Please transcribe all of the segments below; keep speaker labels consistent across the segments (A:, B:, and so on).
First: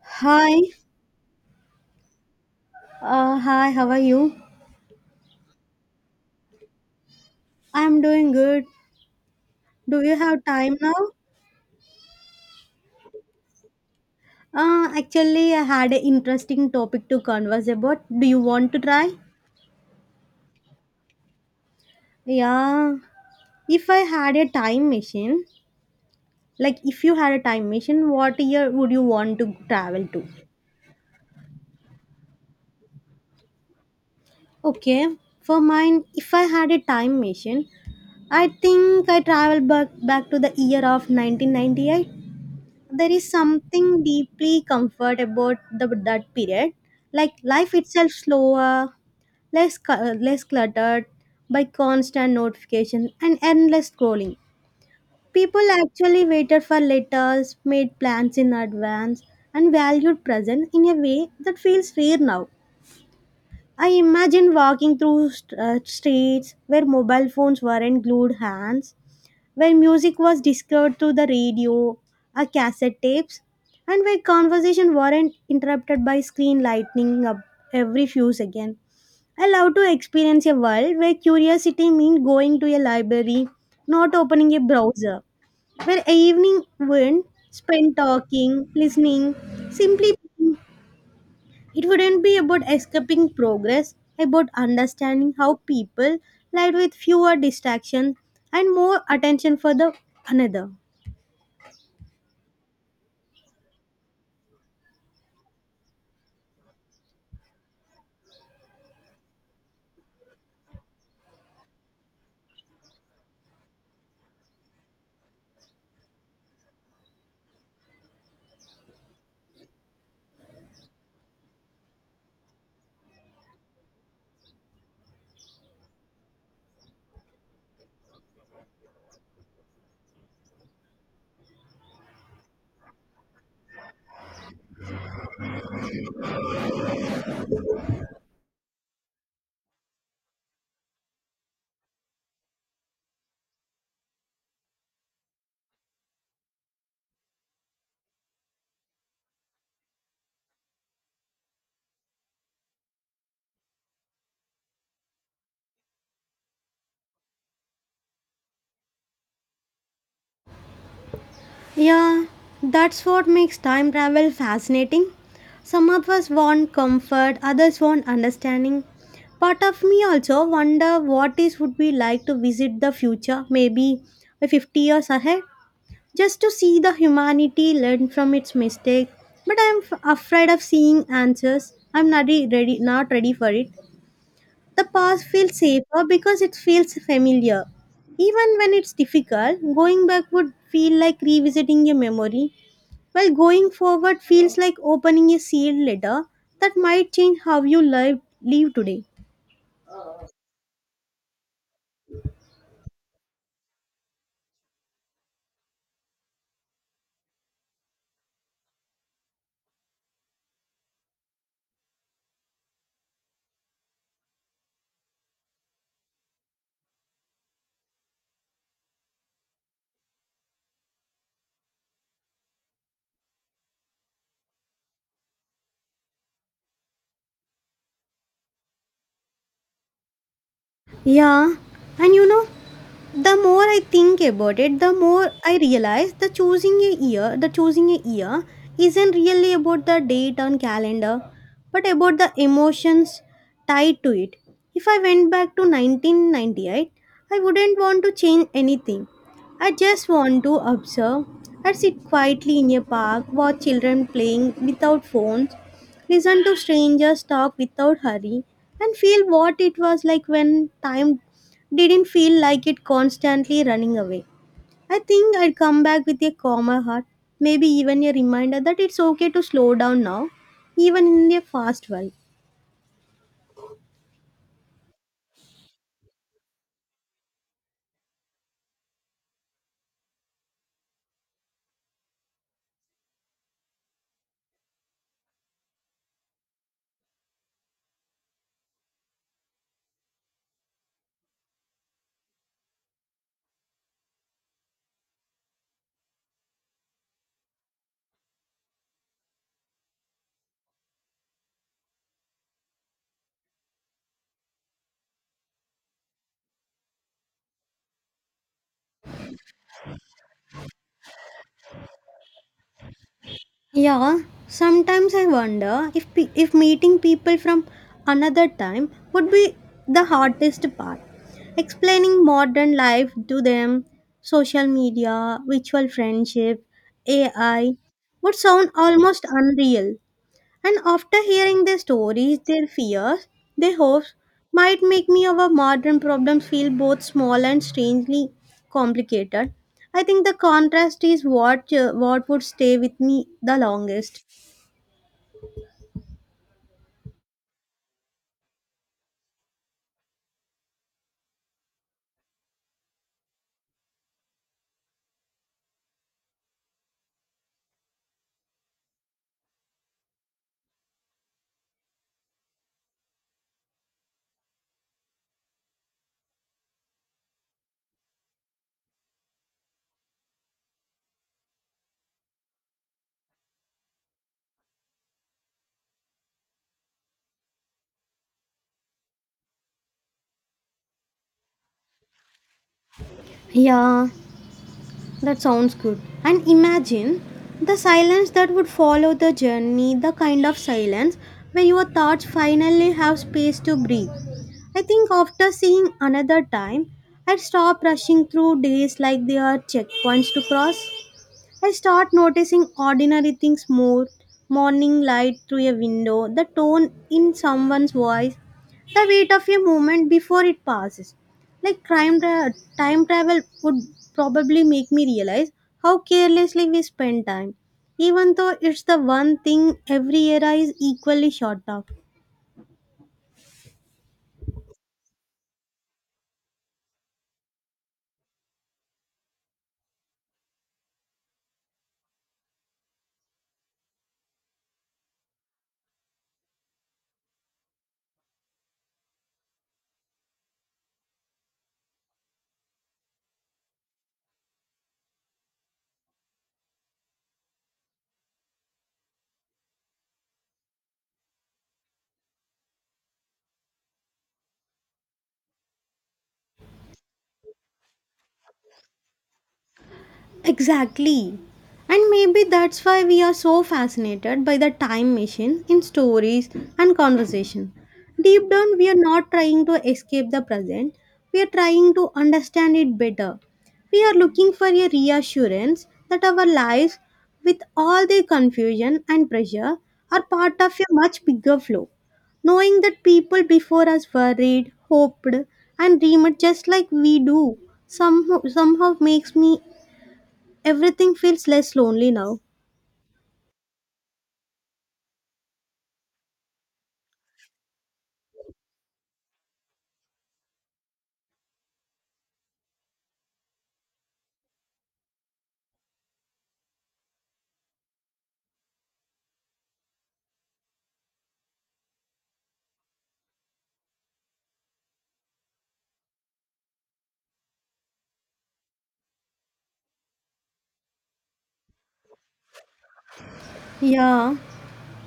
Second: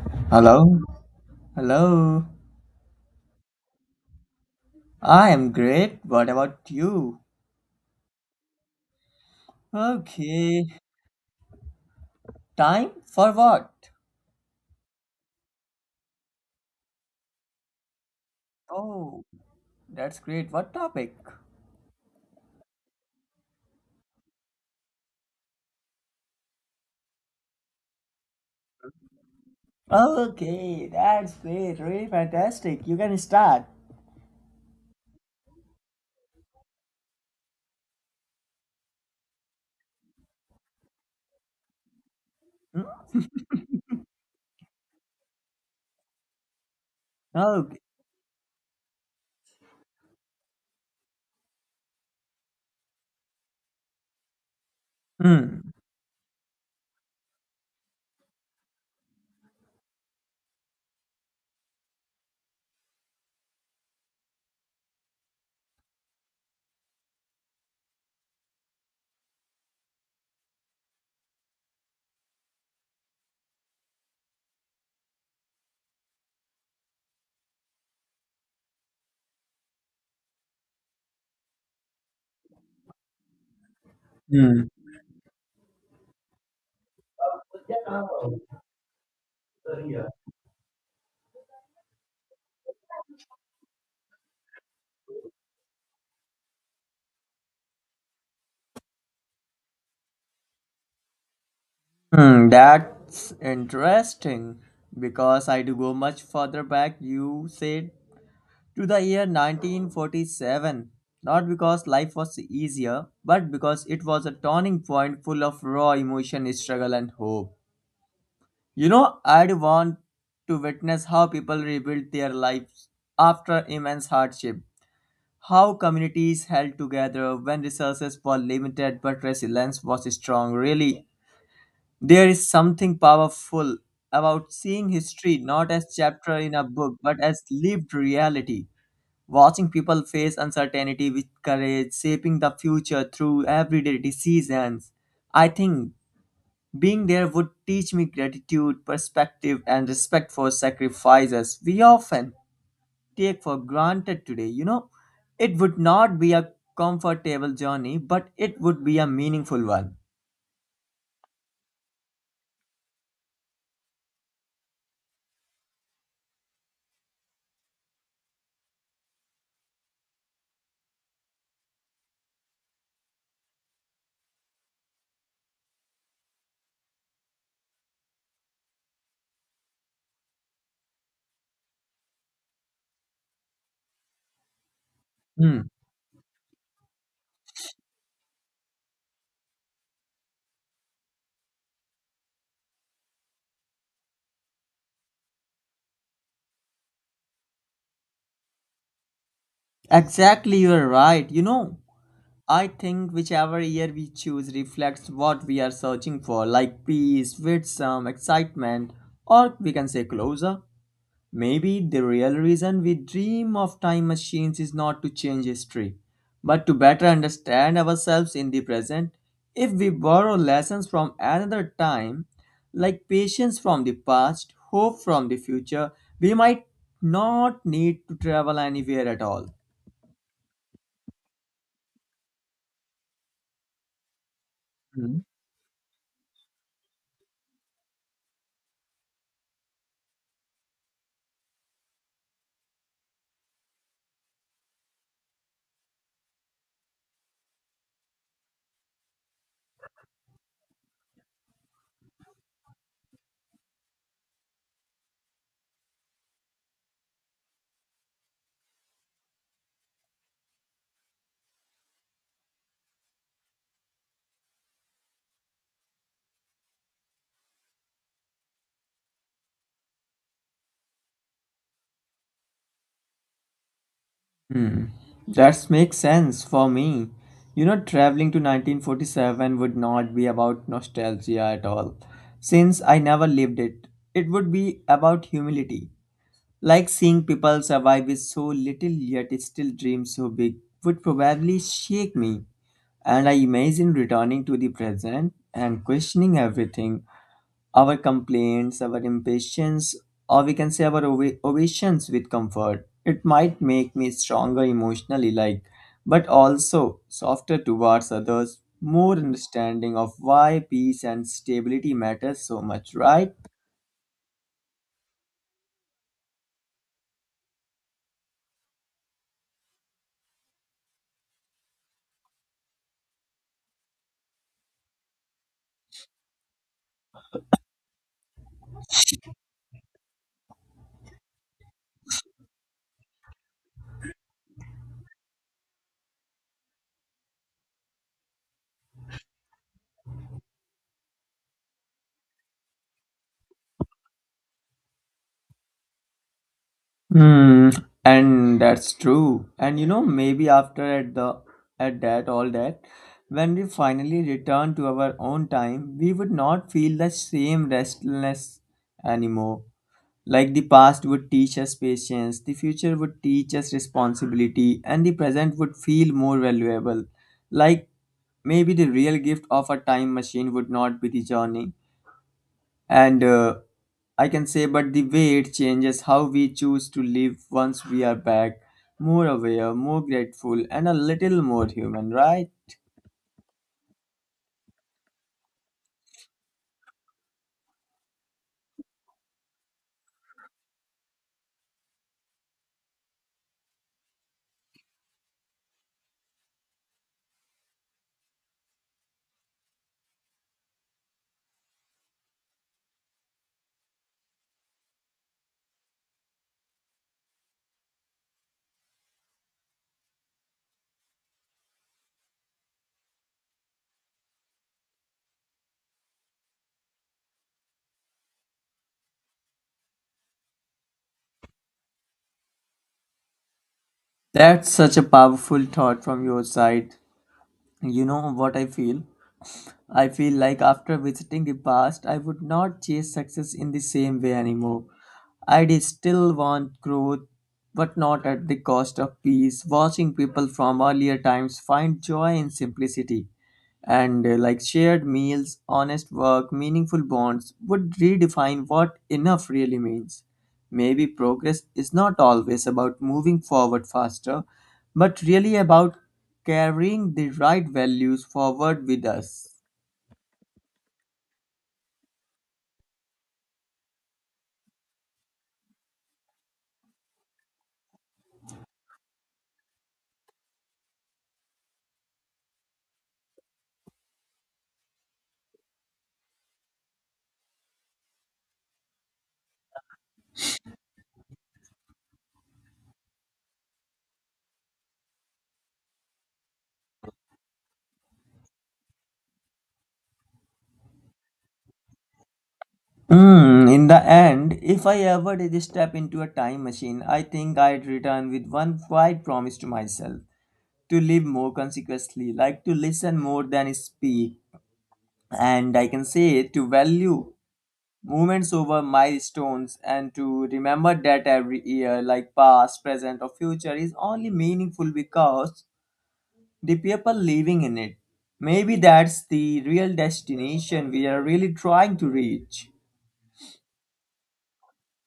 A: Hi,
B: Hello? Hello?
A: hi, how are you?
B: I am great. What about you?
A: I'm doing good. Do you have
B: Okay.
A: time now?
B: Time for what?
A: Actually, I had an interesting topic to converse about. Do you want to try?
B: Oh, that's great. What topic?
A: Yeah. If I had a time machine, like if you had a time machine, what year would you want to travel to?
B: Okay, that's great. Really fantastic. You can start.
A: Okay. For mine, if I had a time machine, I think I travel back to the year of 1998.
B: Hmm?
A: There is something deeply comfort about that period, like life
B: Okay.
A: itself slower, less cluttered by constant notification and endless scrolling.
B: Hmm.
A: People actually waited for letters, made plans in advance, and valued present in a way that feels rare now. I imagine walking through streets where mobile phones weren't glued hands, when music was discovered through the radio or cassette tapes, and where conversation weren't interrupted by screen lightning up every few seconds. I love to experience a world where curiosity means going to a library, not opening a
B: Hmm.
A: browser, where evening went spent talking, listening, simply being. It wouldn't be about escaping progress, about understanding how people lived with fewer distractions and more attention for the another.
B: Hmm. That's interesting because I do go much further back. You said to the year 1947, not because life was easier, but because it was a turning point full of raw emotion, struggle, and hope. You know, I'd want to witness how people rebuilt their lives after immense hardship, how communities held together when resources were limited but resilience was strong. Really, there is something powerful about seeing history not as chapter in a book but as lived reality. Watching people face uncertainty with courage, shaping the future through everyday decisions. I think being there would teach me gratitude, perspective, and respect for sacrifices we often take for granted today. You know, it would not be a comfortable journey, but it would be a meaningful one.
A: Yeah, that's what makes time travel fascinating. Some of us want comfort, others want understanding. Part of me also wonder what it would be like to visit the future, maybe 50 years ahead, just to see the humanity learn from its mistake. But I'm afraid of seeing answers. I'm not ready, not ready for it. The past feels
B: Hmm.
A: safer because it feels familiar. Even when it's difficult, going back would feel like revisiting a memory, while going forward feels like opening a sealed letter that might change how you live today.
B: Exactly, you're right. You know, I think whichever year we choose reflects what we are searching for, like peace, wisdom, excitement, or we can say closure. Maybe the real reason we dream of time machines is not to change history, but to better understand ourselves in the present. If we borrow lessons from another time, like patience from the past, hope from the future, we might not need to travel anywhere at all.
A: Yeah, and you know, the more I think about it, the more I realize the choosing a year isn't really about the date on calendar, but about the emotions tied to it. If I went back to 1998, I wouldn't want to change anything. I just want to observe. I sit quietly in a park, watch children playing without phone, listen to strangers talk without hurry, and feel what it was like when time didn't feel like it constantly running away. I think I'd come back with a calmer heart, maybe even a reminder that it's okay to slow down now, even in a fast world.
B: Hmm. That makes sense for me. You know, traveling to 1947 would not be about nostalgia at all, since I never lived it. It would be about humility. Like seeing people survive with so little yet still dream so big would probably shake me. And I imagine returning to the present and questioning everything, our complaints, our impatience, or we can say our ovations with comfort. It might make me stronger emotionally, like, but also softer towards others, more understanding of why peace and stability matters so much, right?
A: Yeah, sometimes I wonder if if meeting people from another time would be the hardest part. Explaining modern life to them, social media, virtual friendship, AI would sound almost unreal. And after hearing their stories, their fears, their hopes might make me our modern problems feel both small and strangely complicated. I think the contrast is what would stay with me the longest.
B: Hmm, and that's true. And you know, maybe after at that all that, when we finally return to our own time, we would not feel the same restlessness anymore. Like the past would teach us patience, the future would teach us responsibility, and the present would feel more valuable. Like maybe the real gift of a time machine would not be the journey, and I can say, but the way it changes how we choose to live once we are back, more aware, more grateful, and a little more human, right?
A: Yeah, that sounds good. And imagine the silence that would follow the journey, the kind of silence where your thoughts finally have space to breathe. I think after seeing another time, I stop rushing through days like they are checkpoints to cross. I start noticing ordinary things more, morning light through a window, the tone in someone's voice, the weight of a moment before it passes. Like time travel would probably make me realize how carelessly we spend time, even though it's the one thing every era is equally short of.
B: That's such a powerful thought from your side. You know what I feel? I feel like after visiting the past, I would not chase success in the same way anymore. I'd still want growth, but not at the cost of peace. Watching people from earlier times find joy in simplicity, and like shared meals, honest work, meaningful bonds would redefine what enough really means. Maybe progress is not always about moving forward faster, but really about carrying the right values forward with us.
A: Exactly. And maybe that's why we are so fascinated by the time machine in stories and conversation. Deep down, we are not trying to escape the present, we are trying to understand it better. We are looking for a reassurance that our lives, with all their confusion and pressure, are part of a much bigger flow. Knowing that people before us worried, hoped, and dreamed just like we do somehow makes me everything feels less lonely now.
B: Hmm. In the end, if I ever did step into a time machine, I think I'd return with one quiet promise to myself to live more consequently, like to listen more than speak, and I can say to value moments over milestones and to remember that every year, like past, present, or future, is only meaningful because the people living in it. Maybe that's the real destination we are really trying to reach.
A: Yeah,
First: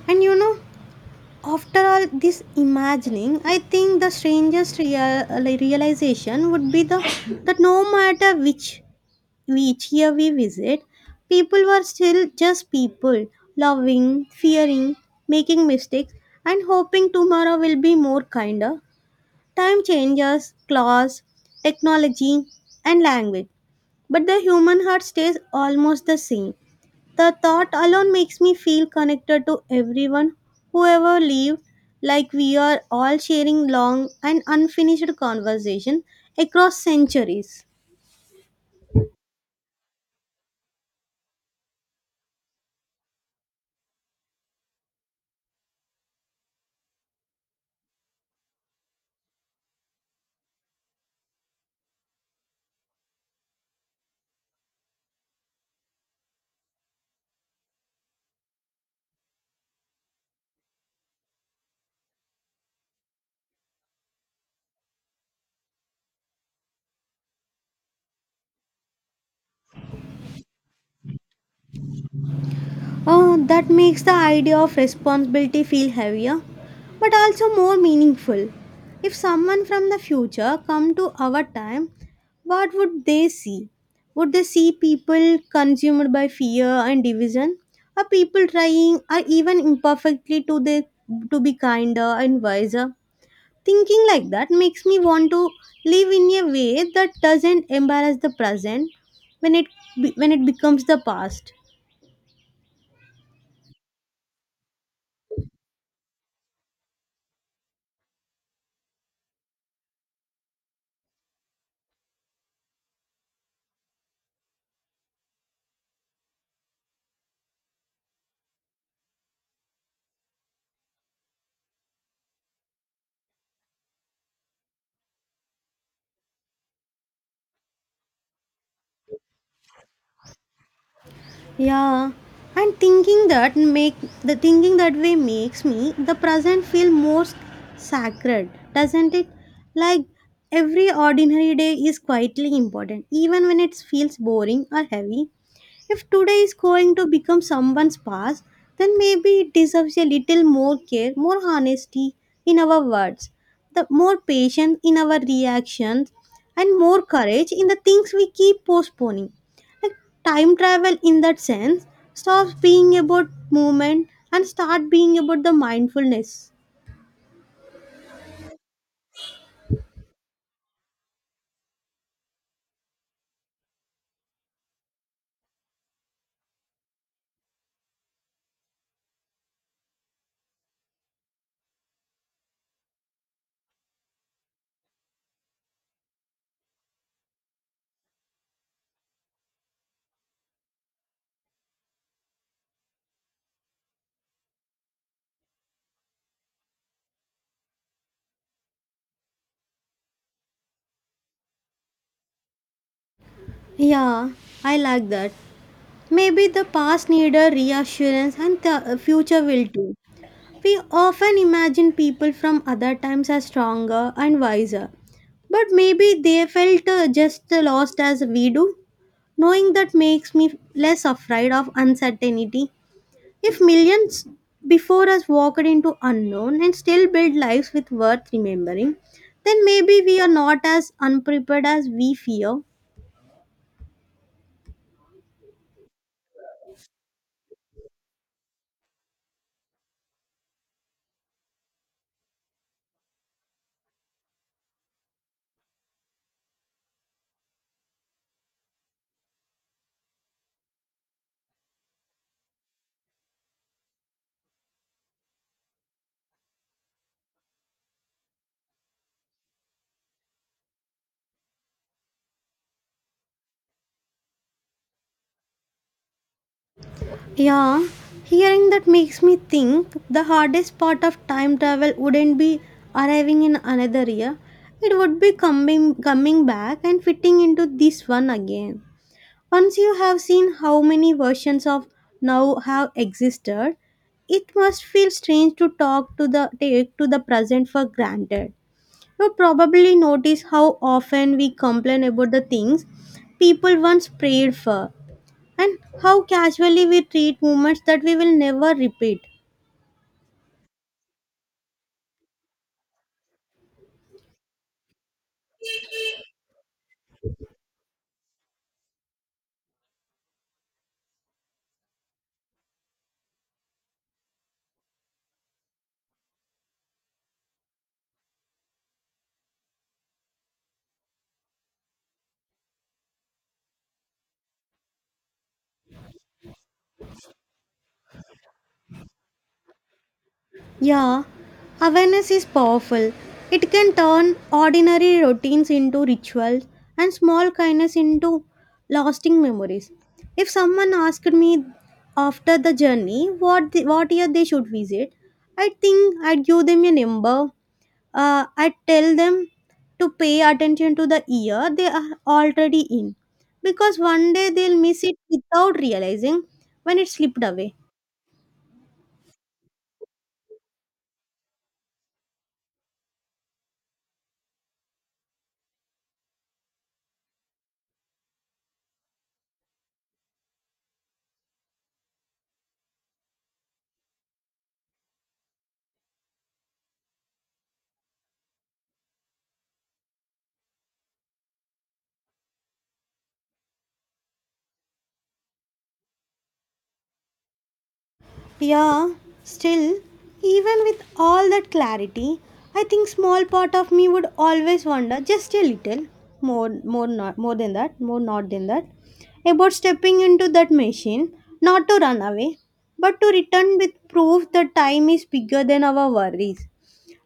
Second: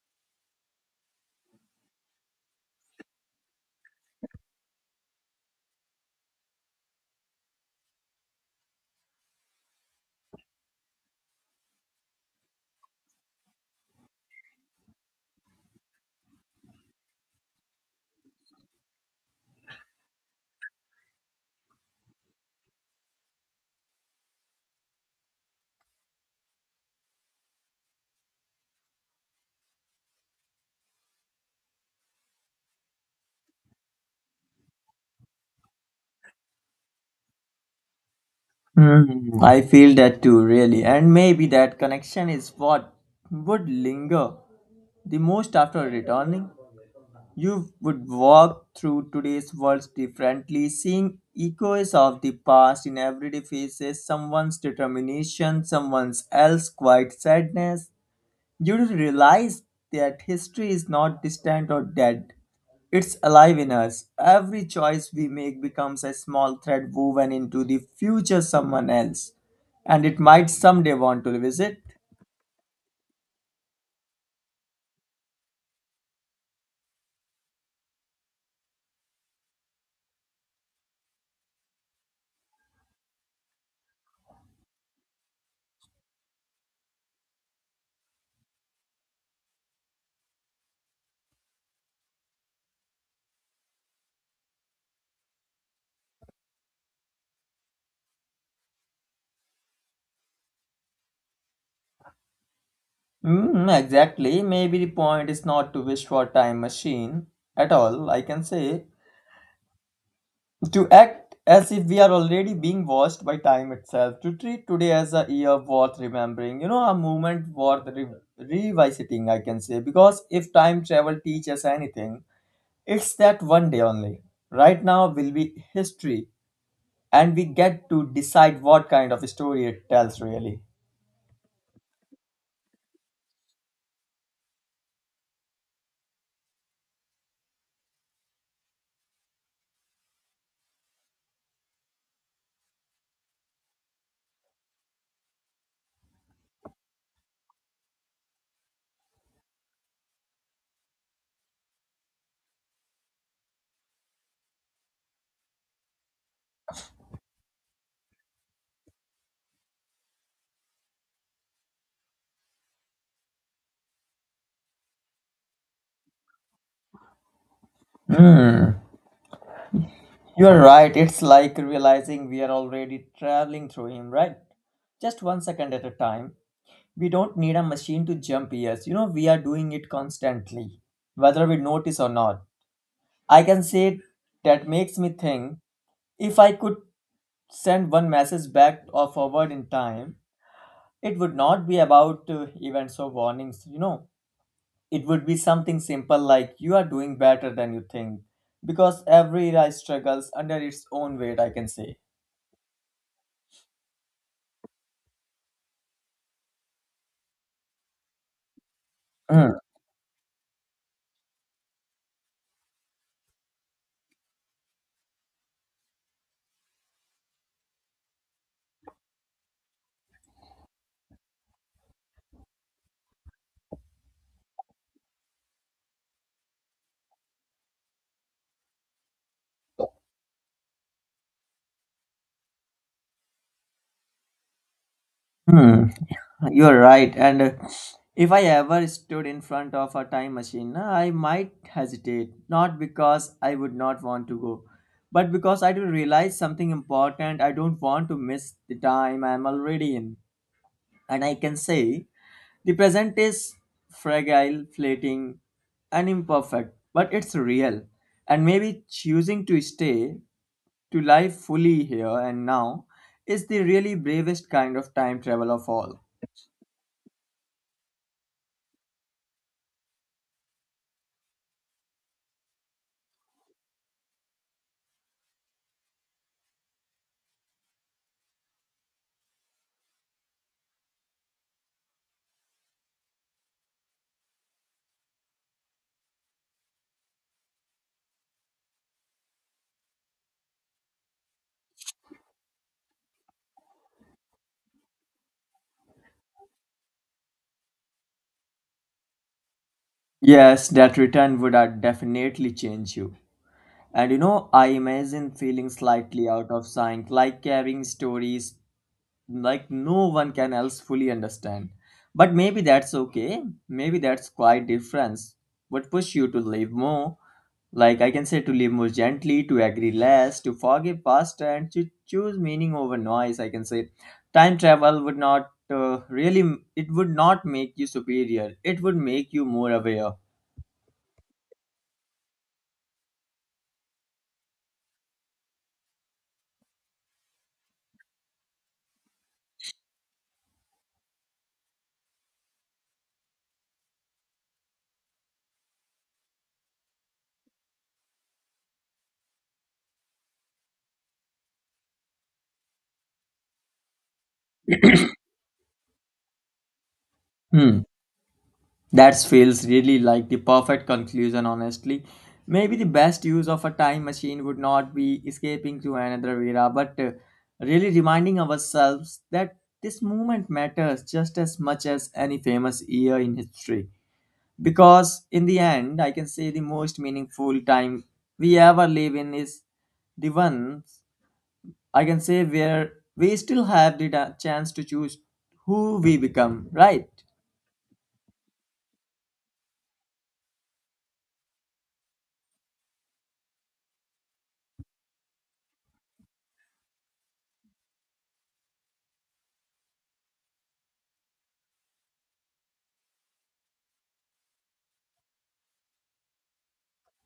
A: and you know, after all this imagining, I think the strangest realization would be the that no matter which year we visit, people were still just people, loving, fearing, making mistakes, and hoping tomorrow will be more kinder. Time changes, class, technology, and language, but the human heart stays almost the same. The thought alone makes me feel connected to everyone who ever lived, like we are all sharing long and unfinished conversation across centuries.
B: Hmm, I feel that too, really. And maybe that connection is what would linger the most after returning. You would walk through today's world differently, seeing echoes of the past in everyday faces, someone's determination, someone's else quiet sadness. You would realize that history is not distant or dead. It's alive in us. Every choice we make becomes a small thread woven into the future someone else, and it might someday want to revisit.
A: That makes the idea of responsibility feel heavier, but also more meaningful. If someone from the future come to our time, what would they see? Would they see people consumed by fear and division, or people trying, or even imperfectly, to be kinder and wiser? Thinking like that makes me want to live in a way that doesn't embarrass the present when it becomes the past.
B: Mm, exactly. Maybe the point is not to wish for a time machine at all, I can say. To act as if we are already being watched by time itself. To treat today as a year worth remembering. You know, a moment worth revisiting, I can say. Because if time travel teaches anything, it's that one day only. Right now will be history, and we get to decide what kind of story it tells, really.
A: Yeah, and thinking that way makes me the present feel more sacred, doesn't it? Like every ordinary day is quietly important, even when it feels boring or heavy. If today is going to become someone's past, then maybe it deserves a little more care, more honesty in our words, the more patience in our reactions, and more courage in the things we keep postponing. Like time travel in that sense stops being about movement and start being about the mindfulness.
B: Hmm, you're right. It's like realizing we are already traveling through him, right? Just one second at a time. We don't need a machine to jump years. You know, we are doing it constantly, whether we notice or not. I can say that makes me think if I could send one message back or forward in time, it would not be about events or warnings. You know, it would be something simple like you are doing better than you think because every era struggles under its own weight, I can say.
A: Yeah, I like that. Maybe the past need a reassurance and the future
B: Mm,
A: will too. We often imagine people from other times as stronger and wiser, but maybe they felt just lost as we do. Knowing that makes me less afraid of uncertainty. If millions before us walked into unknown and still built lives with worth remembering, then maybe we are not as unprepared as we fear.
B: hmm, you're right. And if I ever stood in front of a time machine, I might hesitate, not because I would not want to go, but because I do realize something important. I don't want to miss the time I'm already in. And I can say the present is fragile, fleeting, and imperfect, but it's real. And maybe choosing to stay, to live fully here and now, is the really bravest kind of time travel of all.
A: Yeah, hearing that makes me think the hardest part of time travel wouldn't be arriving in another year. It would be coming back and fitting into this one again. Once you have seen how many versions of now have existed, it must feel strange to talk to the take to the present for granted. You probably notice how often we complain about the things people once prayed for and how casually we treat moments that we will never repeat.
B: Yes, that return would definitely change you. And you know, I imagine feeling slightly out of sync, like carrying stories like no one can else fully understand, but maybe that's okay. Maybe that's quite difference what push you to live more, like I can say, to live more gently, to agree less, to forgive faster, and to choose meaning over noise, I can say. Time travel would not really, it would not make you superior, it would make you more aware.
A: Yeah, awareness is powerful. It can turn ordinary routines into rituals and small kindness into lasting memories. If someone asked me after the journey what year they should visit, I think I'd give them a number. I'd tell them to pay attention to the year they are already in, because one day they'll miss it without realizing when it slipped away.
B: Hmm. That feels really like the perfect conclusion, honestly. Maybe the best use of a time machine would not be escaping to another era, but really reminding ourselves that this moment matters just as much as any famous year in history. Because in the end, I can say the most meaningful time we ever live in is the ones, I can say, where we still have the chance to choose who we become, right?
A: Yeah, still, even with all that clarity, I think small part of me would always wonder just a little more not than that about stepping into that machine, not to run away, but to return with proof that time is bigger than our worries.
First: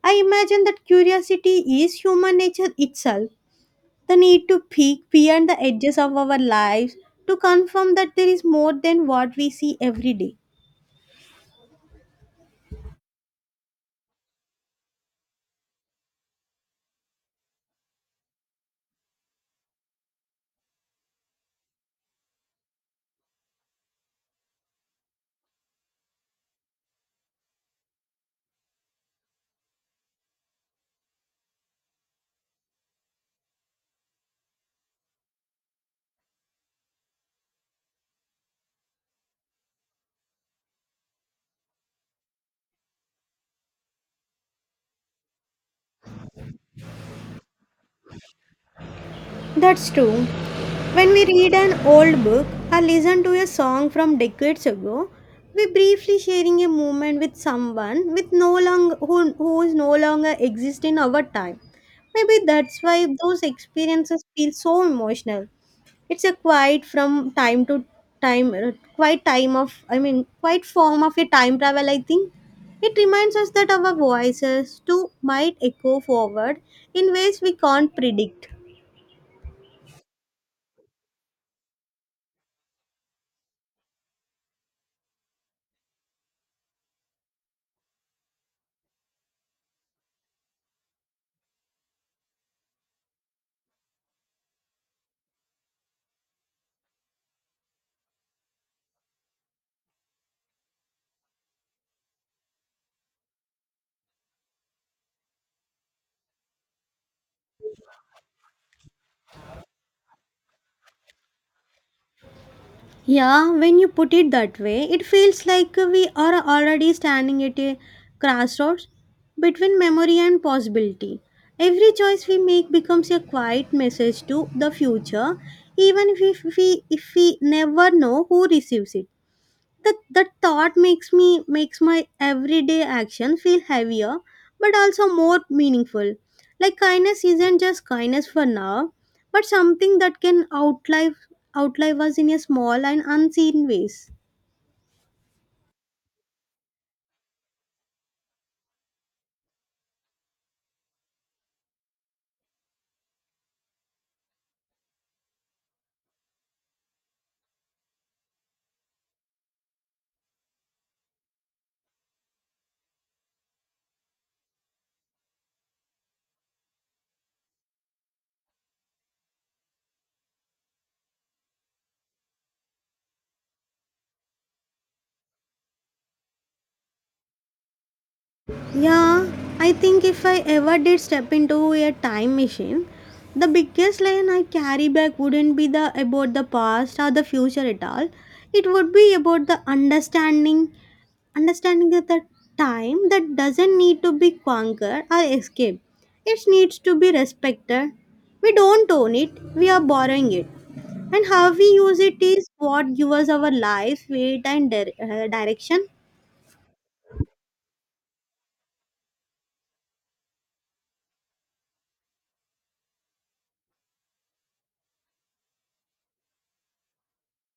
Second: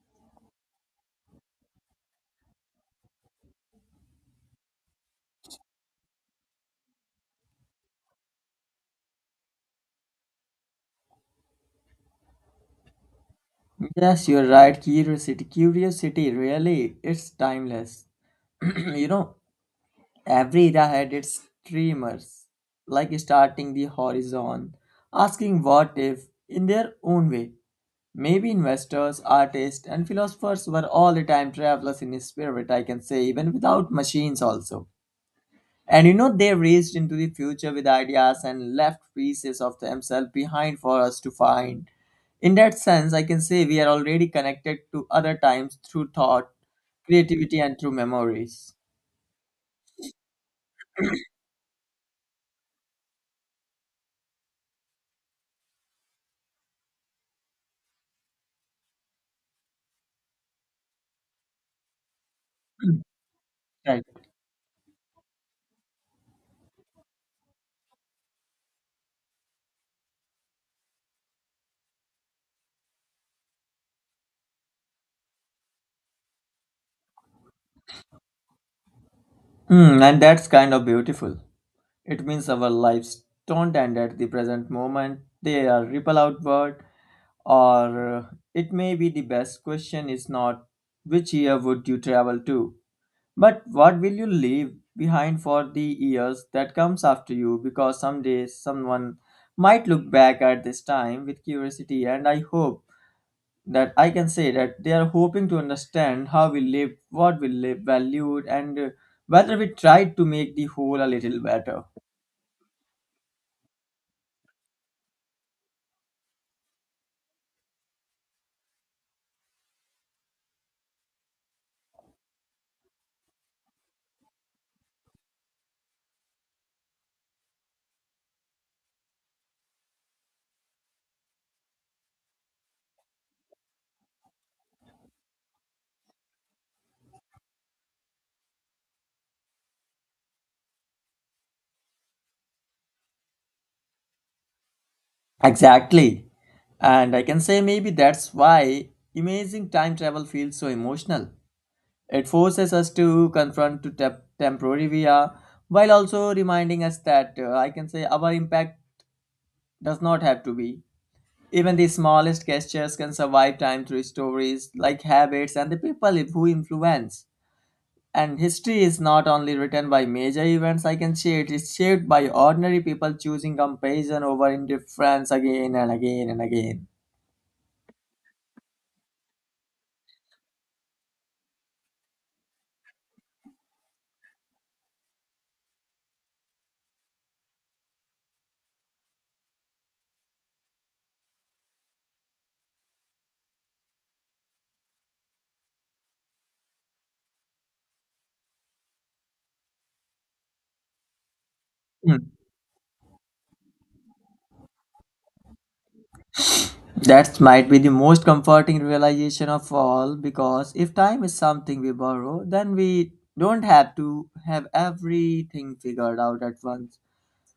A: I imagine that curiosity is human nature itself, the need to peek beyond the edges of our lives to confirm that there is more than what we see every day.
B: Yes, you're right. Curiosity, curiosity, really, it's timeless. You know, every era had its dreamers, like starting the horizon, asking what if in their own way. Maybe investors, artists, and philosophers were all the time travelers in spirit, I can say, even without machines, also. And you know, they raced into the future with ideas and left pieces of themselves behind for us to find. In that sense, I can say we are already connected to other times through thought, creativity, and through memories.
A: That's true. When we read an old book or listen to a song from decades ago, we briefly sharing a moment with someone with no longer who is no longer exist in our time. Maybe that's
B: Mm,
A: why those
B: right.
A: experiences feel so emotional. It's a quiet from time to time, quiet time of I mean, quiet form of a time travel. I think it reminds us that our voices too might echo forward in ways we can't predict.
B: Mm, and that's kind of beautiful. It means our lives don't end at the present moment, they are ripple outward. Or it may be the best question is not which year would you travel to, but what will you leave behind for the years that comes after you? Because someday someone might look back at this time with curiosity, and I hope that, I can say, that they are hoping to understand how we lived, what we lived, valued, and whether we tried to make the whole a little better.
A: Yeah, when you put it that way, it feels like we are already standing at a crossroads between memory and possibility. Every choice we make becomes a quiet message to the future, even if we never know who receives it. That thought makes my everyday action feel heavier, but also more meaningful, like kindness isn't just kindness for now, but something that can outlive us in a small and unseen ways.
B: Exactly. And I can say maybe that's why amazing time travel feels so emotional. It forces us to confront to temporary via, while also reminding us that I can say our impact does not have to be. Even the smallest gestures can survive time through stories like habits and the people who influence. And history is not only written by major events, I can say it is shaped by ordinary people choosing compassion over indifference again and again and again.
A: Yeah, I think if I ever did step into a time machine, the biggest lesson I carry back wouldn't be the about the past or the future at all. It would be about the understanding that the time that doesn't need to be conquered or escaped, it needs to be respected. We don't own it, we are borrowing it, and how we use it is what gives our life weight and direction.
B: That might be the most comforting realization of all because if time is something we borrow, then we don't have to have everything figured out at once.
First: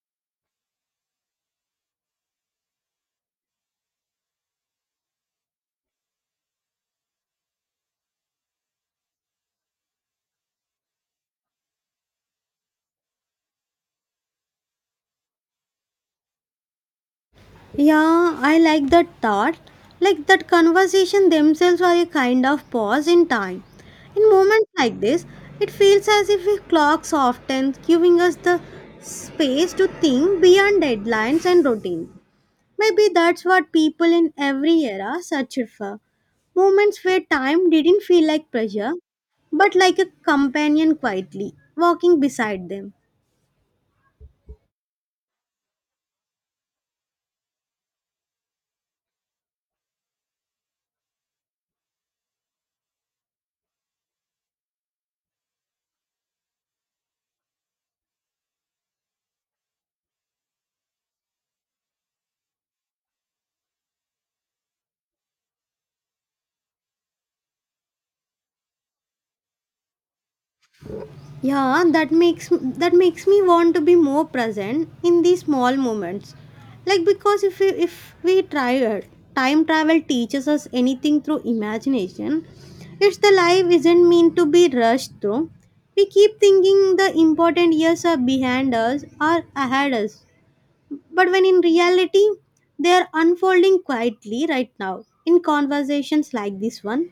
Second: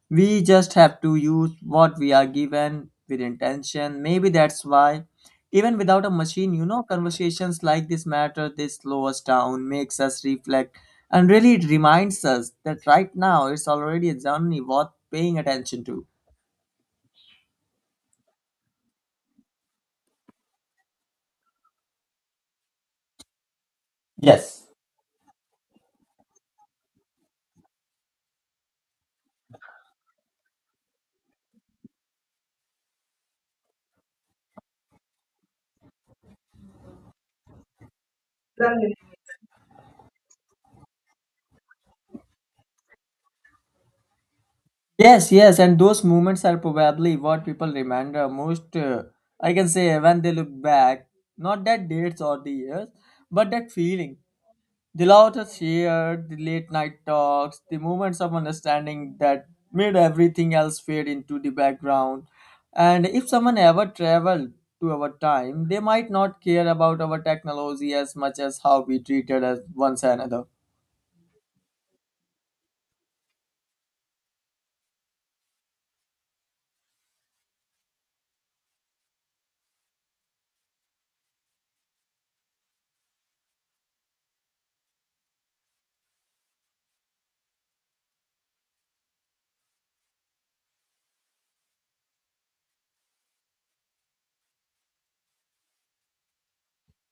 B: We just have to use what we are given with intention. Maybe that's why, even without a machine, you know, conversations like this matter, they slow us down, makes us reflect, and really it reminds us that right now it's already only worth paying attention to.
A: Yeah, I like that thought, like that conversation themselves are a kind of pause in time, in
B: Yes,
A: moments like this. It feels as if a clock softens, giving us the space to think beyond deadlines and routines. Maybe that's what people in every era search for, moments where time didn't feel like pressure, but like a companion quietly walking beside them.
B: yes, yes, and those moments are probably what people remember most. I can say when they look back, not that dates or the years, but that feeling. The laughter shared, the late night talks, the moments of understanding that made everything else fade into the background. And if someone ever traveled to our time, they might not care about our technology as much as how we treated as one another.
A: Yeah, that makes me want to be more present in these small moments. Like because if we try time travel teaches us anything through imagination, it's the life isn't meant to be rushed through. We keep thinking the important years are behind us or ahead us, but when in reality they are unfolding quietly right now in conversations like this one.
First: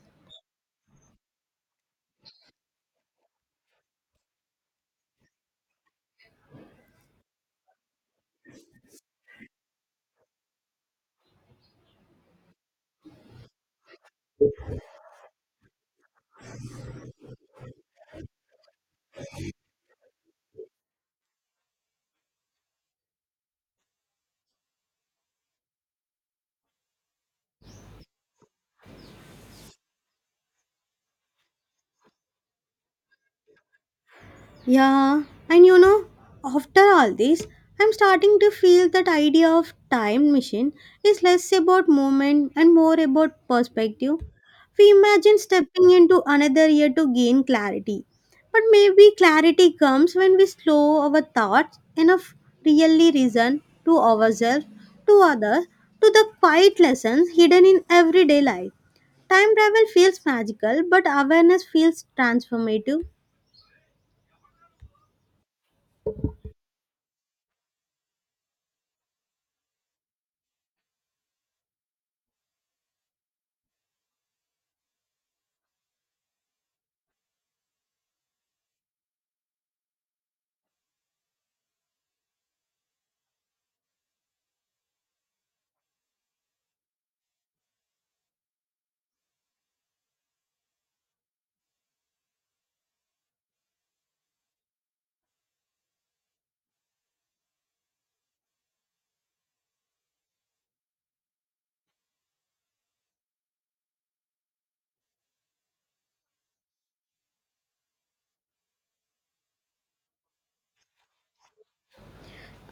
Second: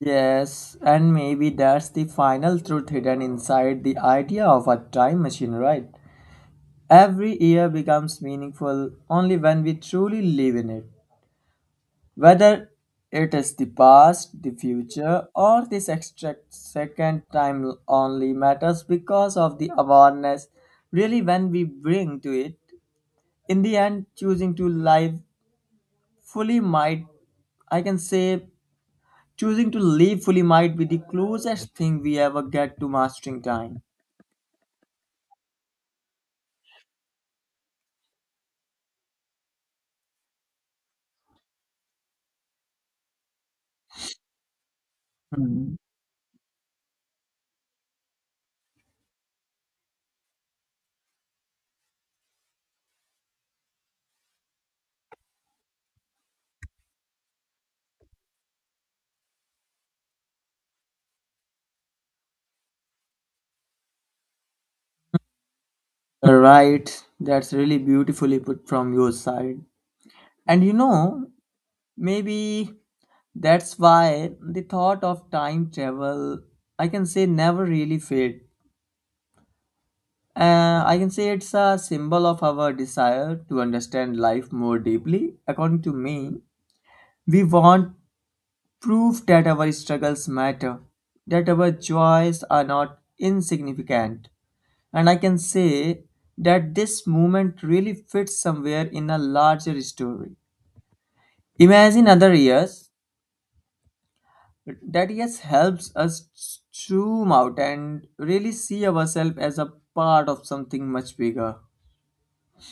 B: Yes, and maybe that's the final truth hidden inside the idea of a time machine, right? Every year becomes meaningful only when we truly live in it. Whether it is the past, the future, or this extra second time only matters because of the awareness really when we bring to it. In the end, fully might, I can say, choosing to live fully might be the closest thing we ever get to mastering time.
A: Yeah, and you know, after all this, I'm starting to feel that idea of time machine is less about movement and more about perspective. We imagine
B: Hmm.
A: stepping into another year to gain clarity. But maybe clarity comes when we slow our thoughts enough, really reason to ourselves, to others, to the quiet lessons hidden in everyday life. Time travel feels magical, but awareness feels transformative.
B: Right, that's really beautifully put from your side. And you know, maybe that's why the thought of time travel, I can say, never really fade. I can say it's a symbol of our desire to understand life more deeply. According to me, we want proof that our struggles matter, that our joys are not insignificant. And I can say that this movement really fits somewhere in a larger story. Imagine other years, that yes helps us zoom out and really see ourselves as a part of something much bigger.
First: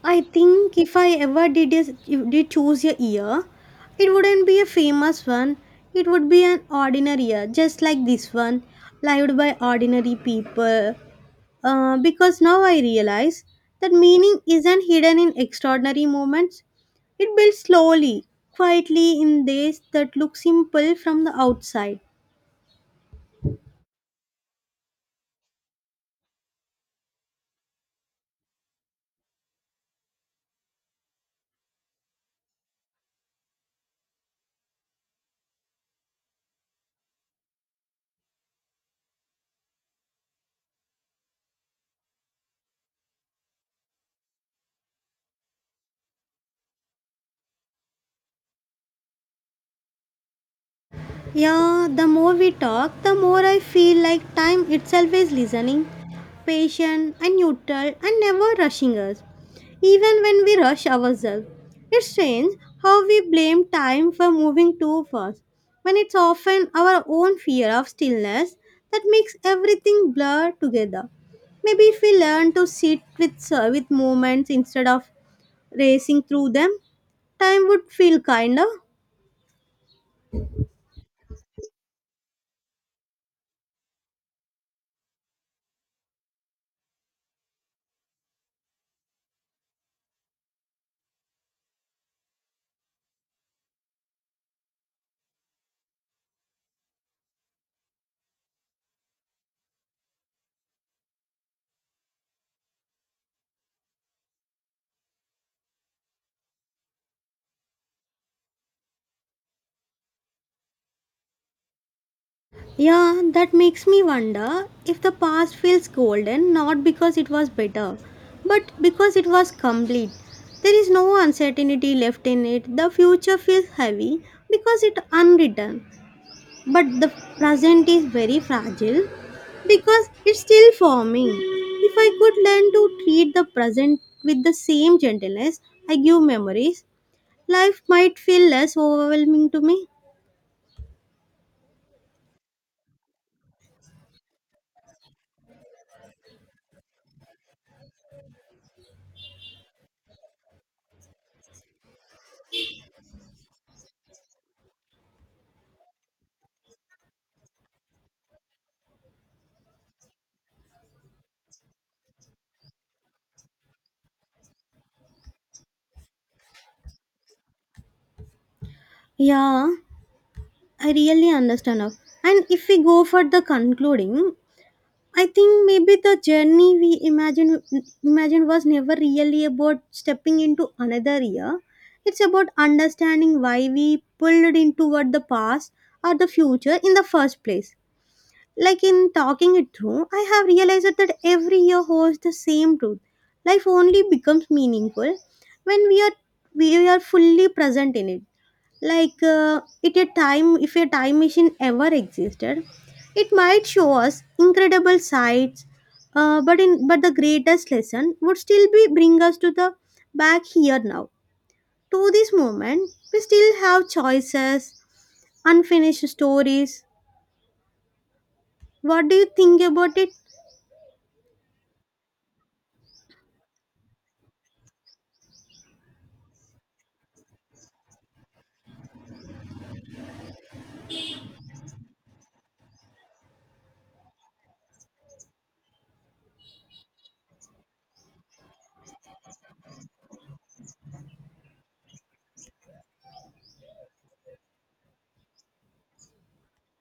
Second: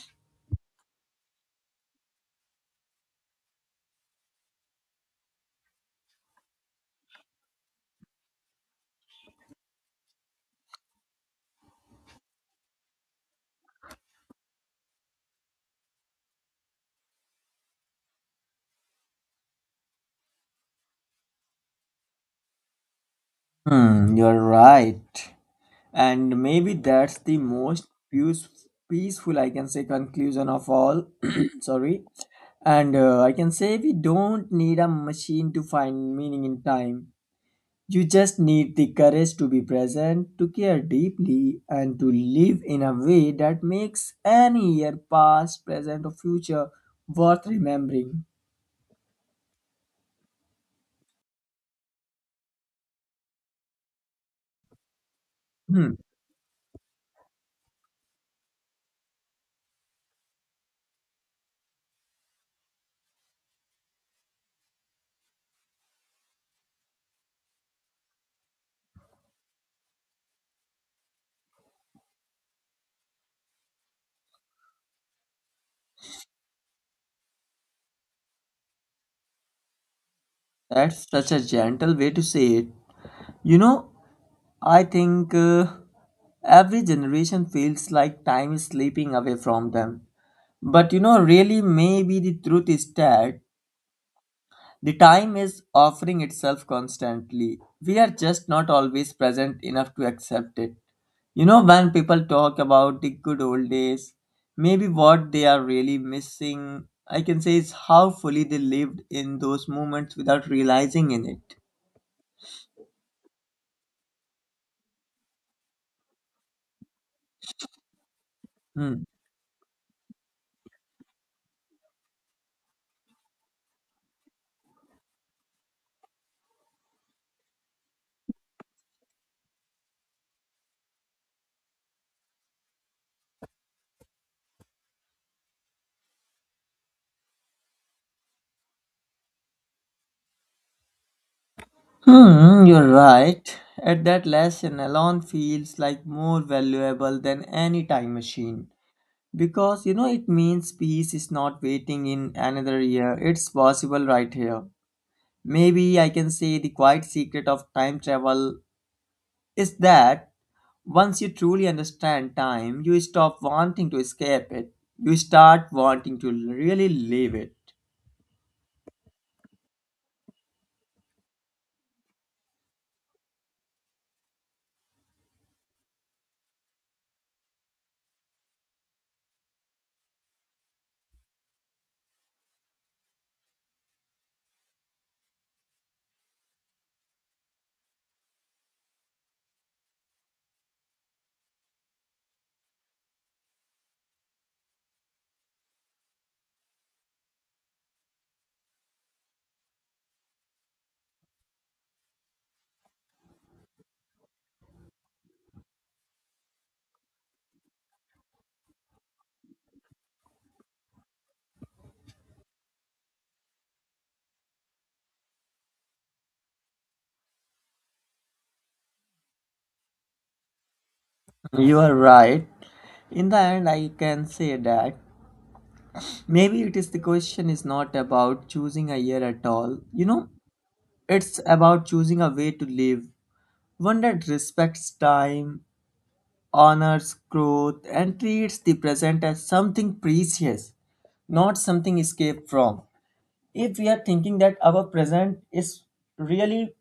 A: I think if I ever did, if did choose a year, it wouldn't be a famous one. It would be an ordinary year, just like this one, lived by ordinary people. Because now I realize that meaning isn't hidden in extraordinary moments. It builds slowly, quietly, in days that look simple from the outside.
B: Hmm, you're right. And maybe that's the most peace- peaceful, I can say, conclusion of all. Sorry. And I can say we don't need a machine to find meaning in time. You just need the courage to be present, to care deeply, and to live in a way that makes any year, past, present, or future, worth remembering.
A: Yeah, the more we talk, the more I feel like time itself is listening,
B: Hmm,
A: patient and neutral and never rushing us, even when we rush ourselves. It's strange how we blame time for moving too fast, when it's often our own fear of stillness that makes everything blur together. Maybe if we learn to sit with moments instead of racing through them, time would feel kinder.
B: that's such a gentle way to say it. You know, I think every generation feels like time is slipping away from them. But you know, really, maybe the truth is that the time is offering itself constantly. We are just not always present enough to accept it. You know, when people talk about the good old days, maybe what they are really missing, I can say, is how fully they lived in those moments without realizing in it.
A: Yeah, that makes me wonder if the past feels golden not because it was better, but
B: Hmm.
A: because it was complete. There is no uncertainty left in it. The future feels heavy because it unwritten, but the present is very fragile because it's still forming. If I could learn to treat the present with the same gentleness I give memories, life might feel less overwhelming to me.
B: Hmm, you're right. At that lesson alone feels like more valuable than any time machine. Because you know it means peace is not waiting in another year. It's possible right here. Maybe I can say the quiet secret of time travel is that once you truly understand time, you stop wanting to escape it. You start wanting to really live it.
A: Yeah, I really understand now. And if we go for the concluding, I think maybe the journey we imagine was never really about stepping into another year. It's about understanding why we pulled in toward the past or the future in the first place. Like, in talking it through, I have realized that every year holds the same truth. Life only becomes meaningful when we are fully present in it. Like it a time if a time machine ever existed, it might show us incredible sights, but the greatest lesson would still be bring us to the back here now, to this moment we still have choices, unfinished stories. What do you think about it?
B: You are right. In the end, I can say that maybe it is the question is not about choosing a year at all. You know, it's about choosing a way to live, one that respects time, honors growth, and treats the present as something precious, not something escaped from. If we are thinking that our present is really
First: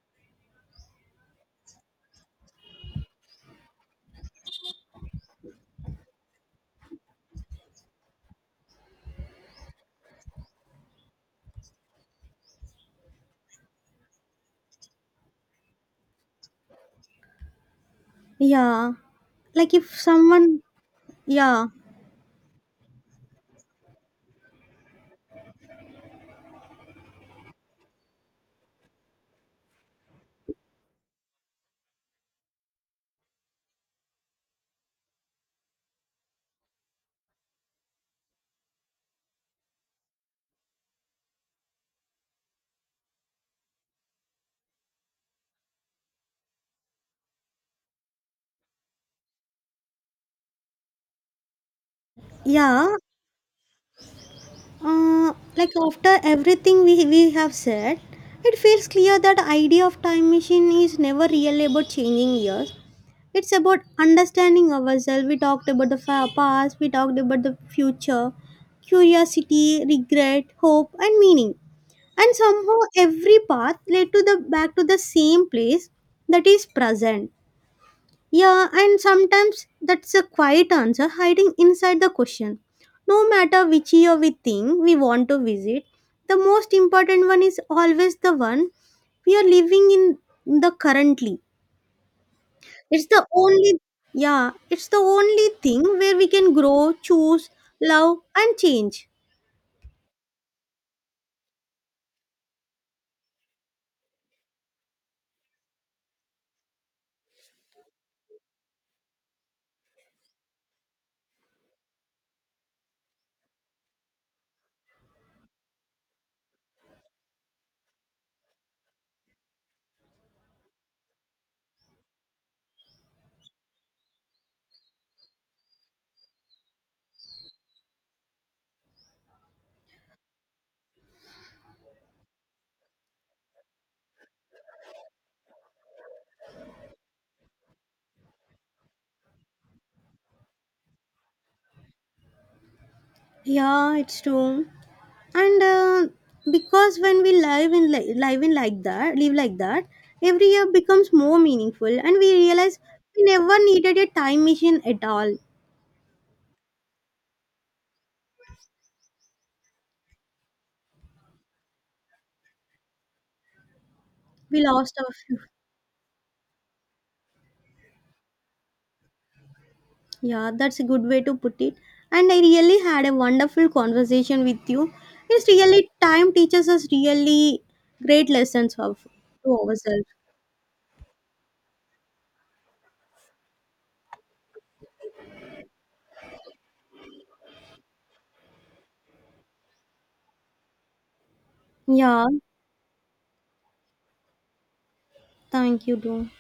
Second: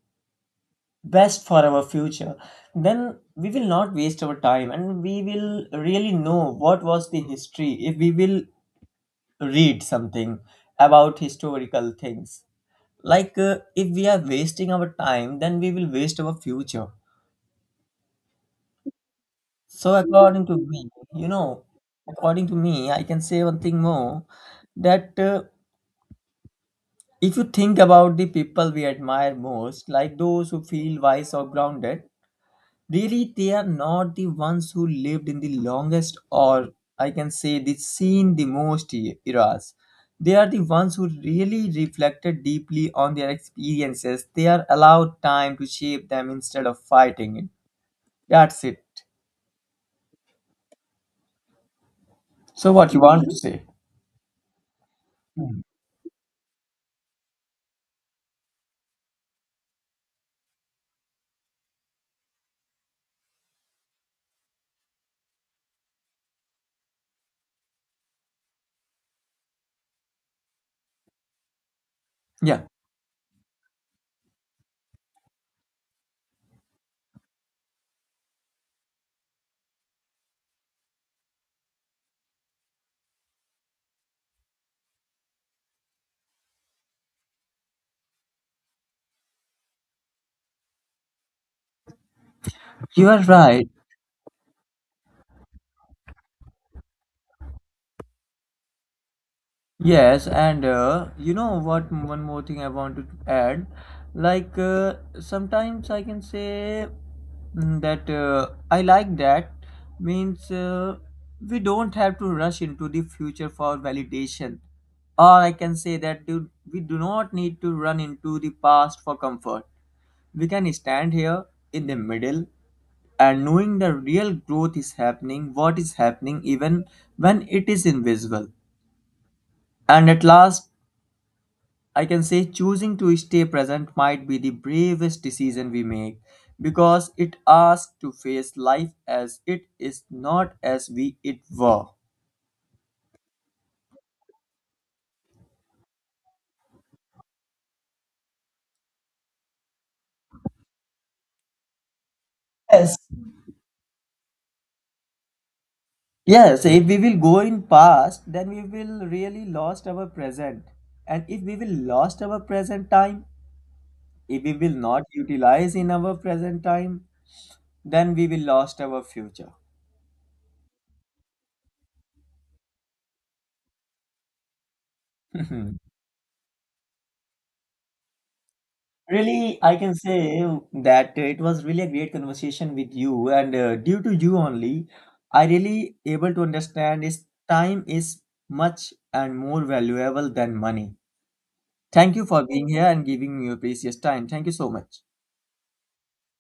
B: best for our future, then we will not waste our time and we will really know what was the history if we will read something about historical things. Like if we are wasting our time, then we will waste our future.
A: Yeah, like
B: So
A: if
B: according to
A: someone.
B: me, you know,
A: Yeah.
B: according to me I can say one thing more, that if you think about the people we admire most, like those who feel wise or grounded, really they are not the ones who lived in the longest, or I can say they seen the most eras. They are the ones who really reflected deeply on their experiences, they are allowed time to shape them instead of fighting it. That's it. So
A: Yeah.
B: what you want to say?
A: Like, after everything we have said, it feels clear that idea of time machine is never really about changing years. It's about understanding ourselves. We talked about the past, we talked about the future, curiosity, regret, hope, and meaning. And
B: Yeah,
A: somehow every path led to the back to the same place, that is present. Yeah, and sometimes that's a quiet answer hiding inside the question. No matter which year we think we want to visit, the most important one is always the one we are living in the currently. It's
B: you are
A: the
B: right.
A: only. Yeah, it's the only thing where we can grow, choose, love and change.
B: Yes, and you know what? One more thing I want to add, like sometimes I can say mm, that I like that means we don't have to rush into the future for validation, or I can say that we do not need to run into the past for comfort. We can stand here in the middle and knowing the real growth is happening, what is happening, even when it is invisible. And at last I can say choosing to stay present might be the bravest decision we make, because it asks to face life as it is, not as we it were.
A: Yeah, it's true. And because when we live in li- live in like that live like that, every year becomes more meaningful and we realize
B: Yes.
A: we never needed a time machine at all.
B: Yes, if we will go in past, then we will really lost our present. And if we will lost our present time, if we
A: We
B: will
A: lost
B: not
A: our
B: utilize in our present time, then we will lost our future.
A: yeah, that's a good way to put it. And I really had a wonderful conversation with you. It's really time teaches us really great lessons of,
B: Really,
A: to
B: I can
A: ourselves.
B: say that it was really a great conversation with you, and due to you only, I really able to understand is time is much and more valuable than money. Thank
A: Yeah,
B: you for being here and giving me your precious time. Thank you so much.
A: thank you too.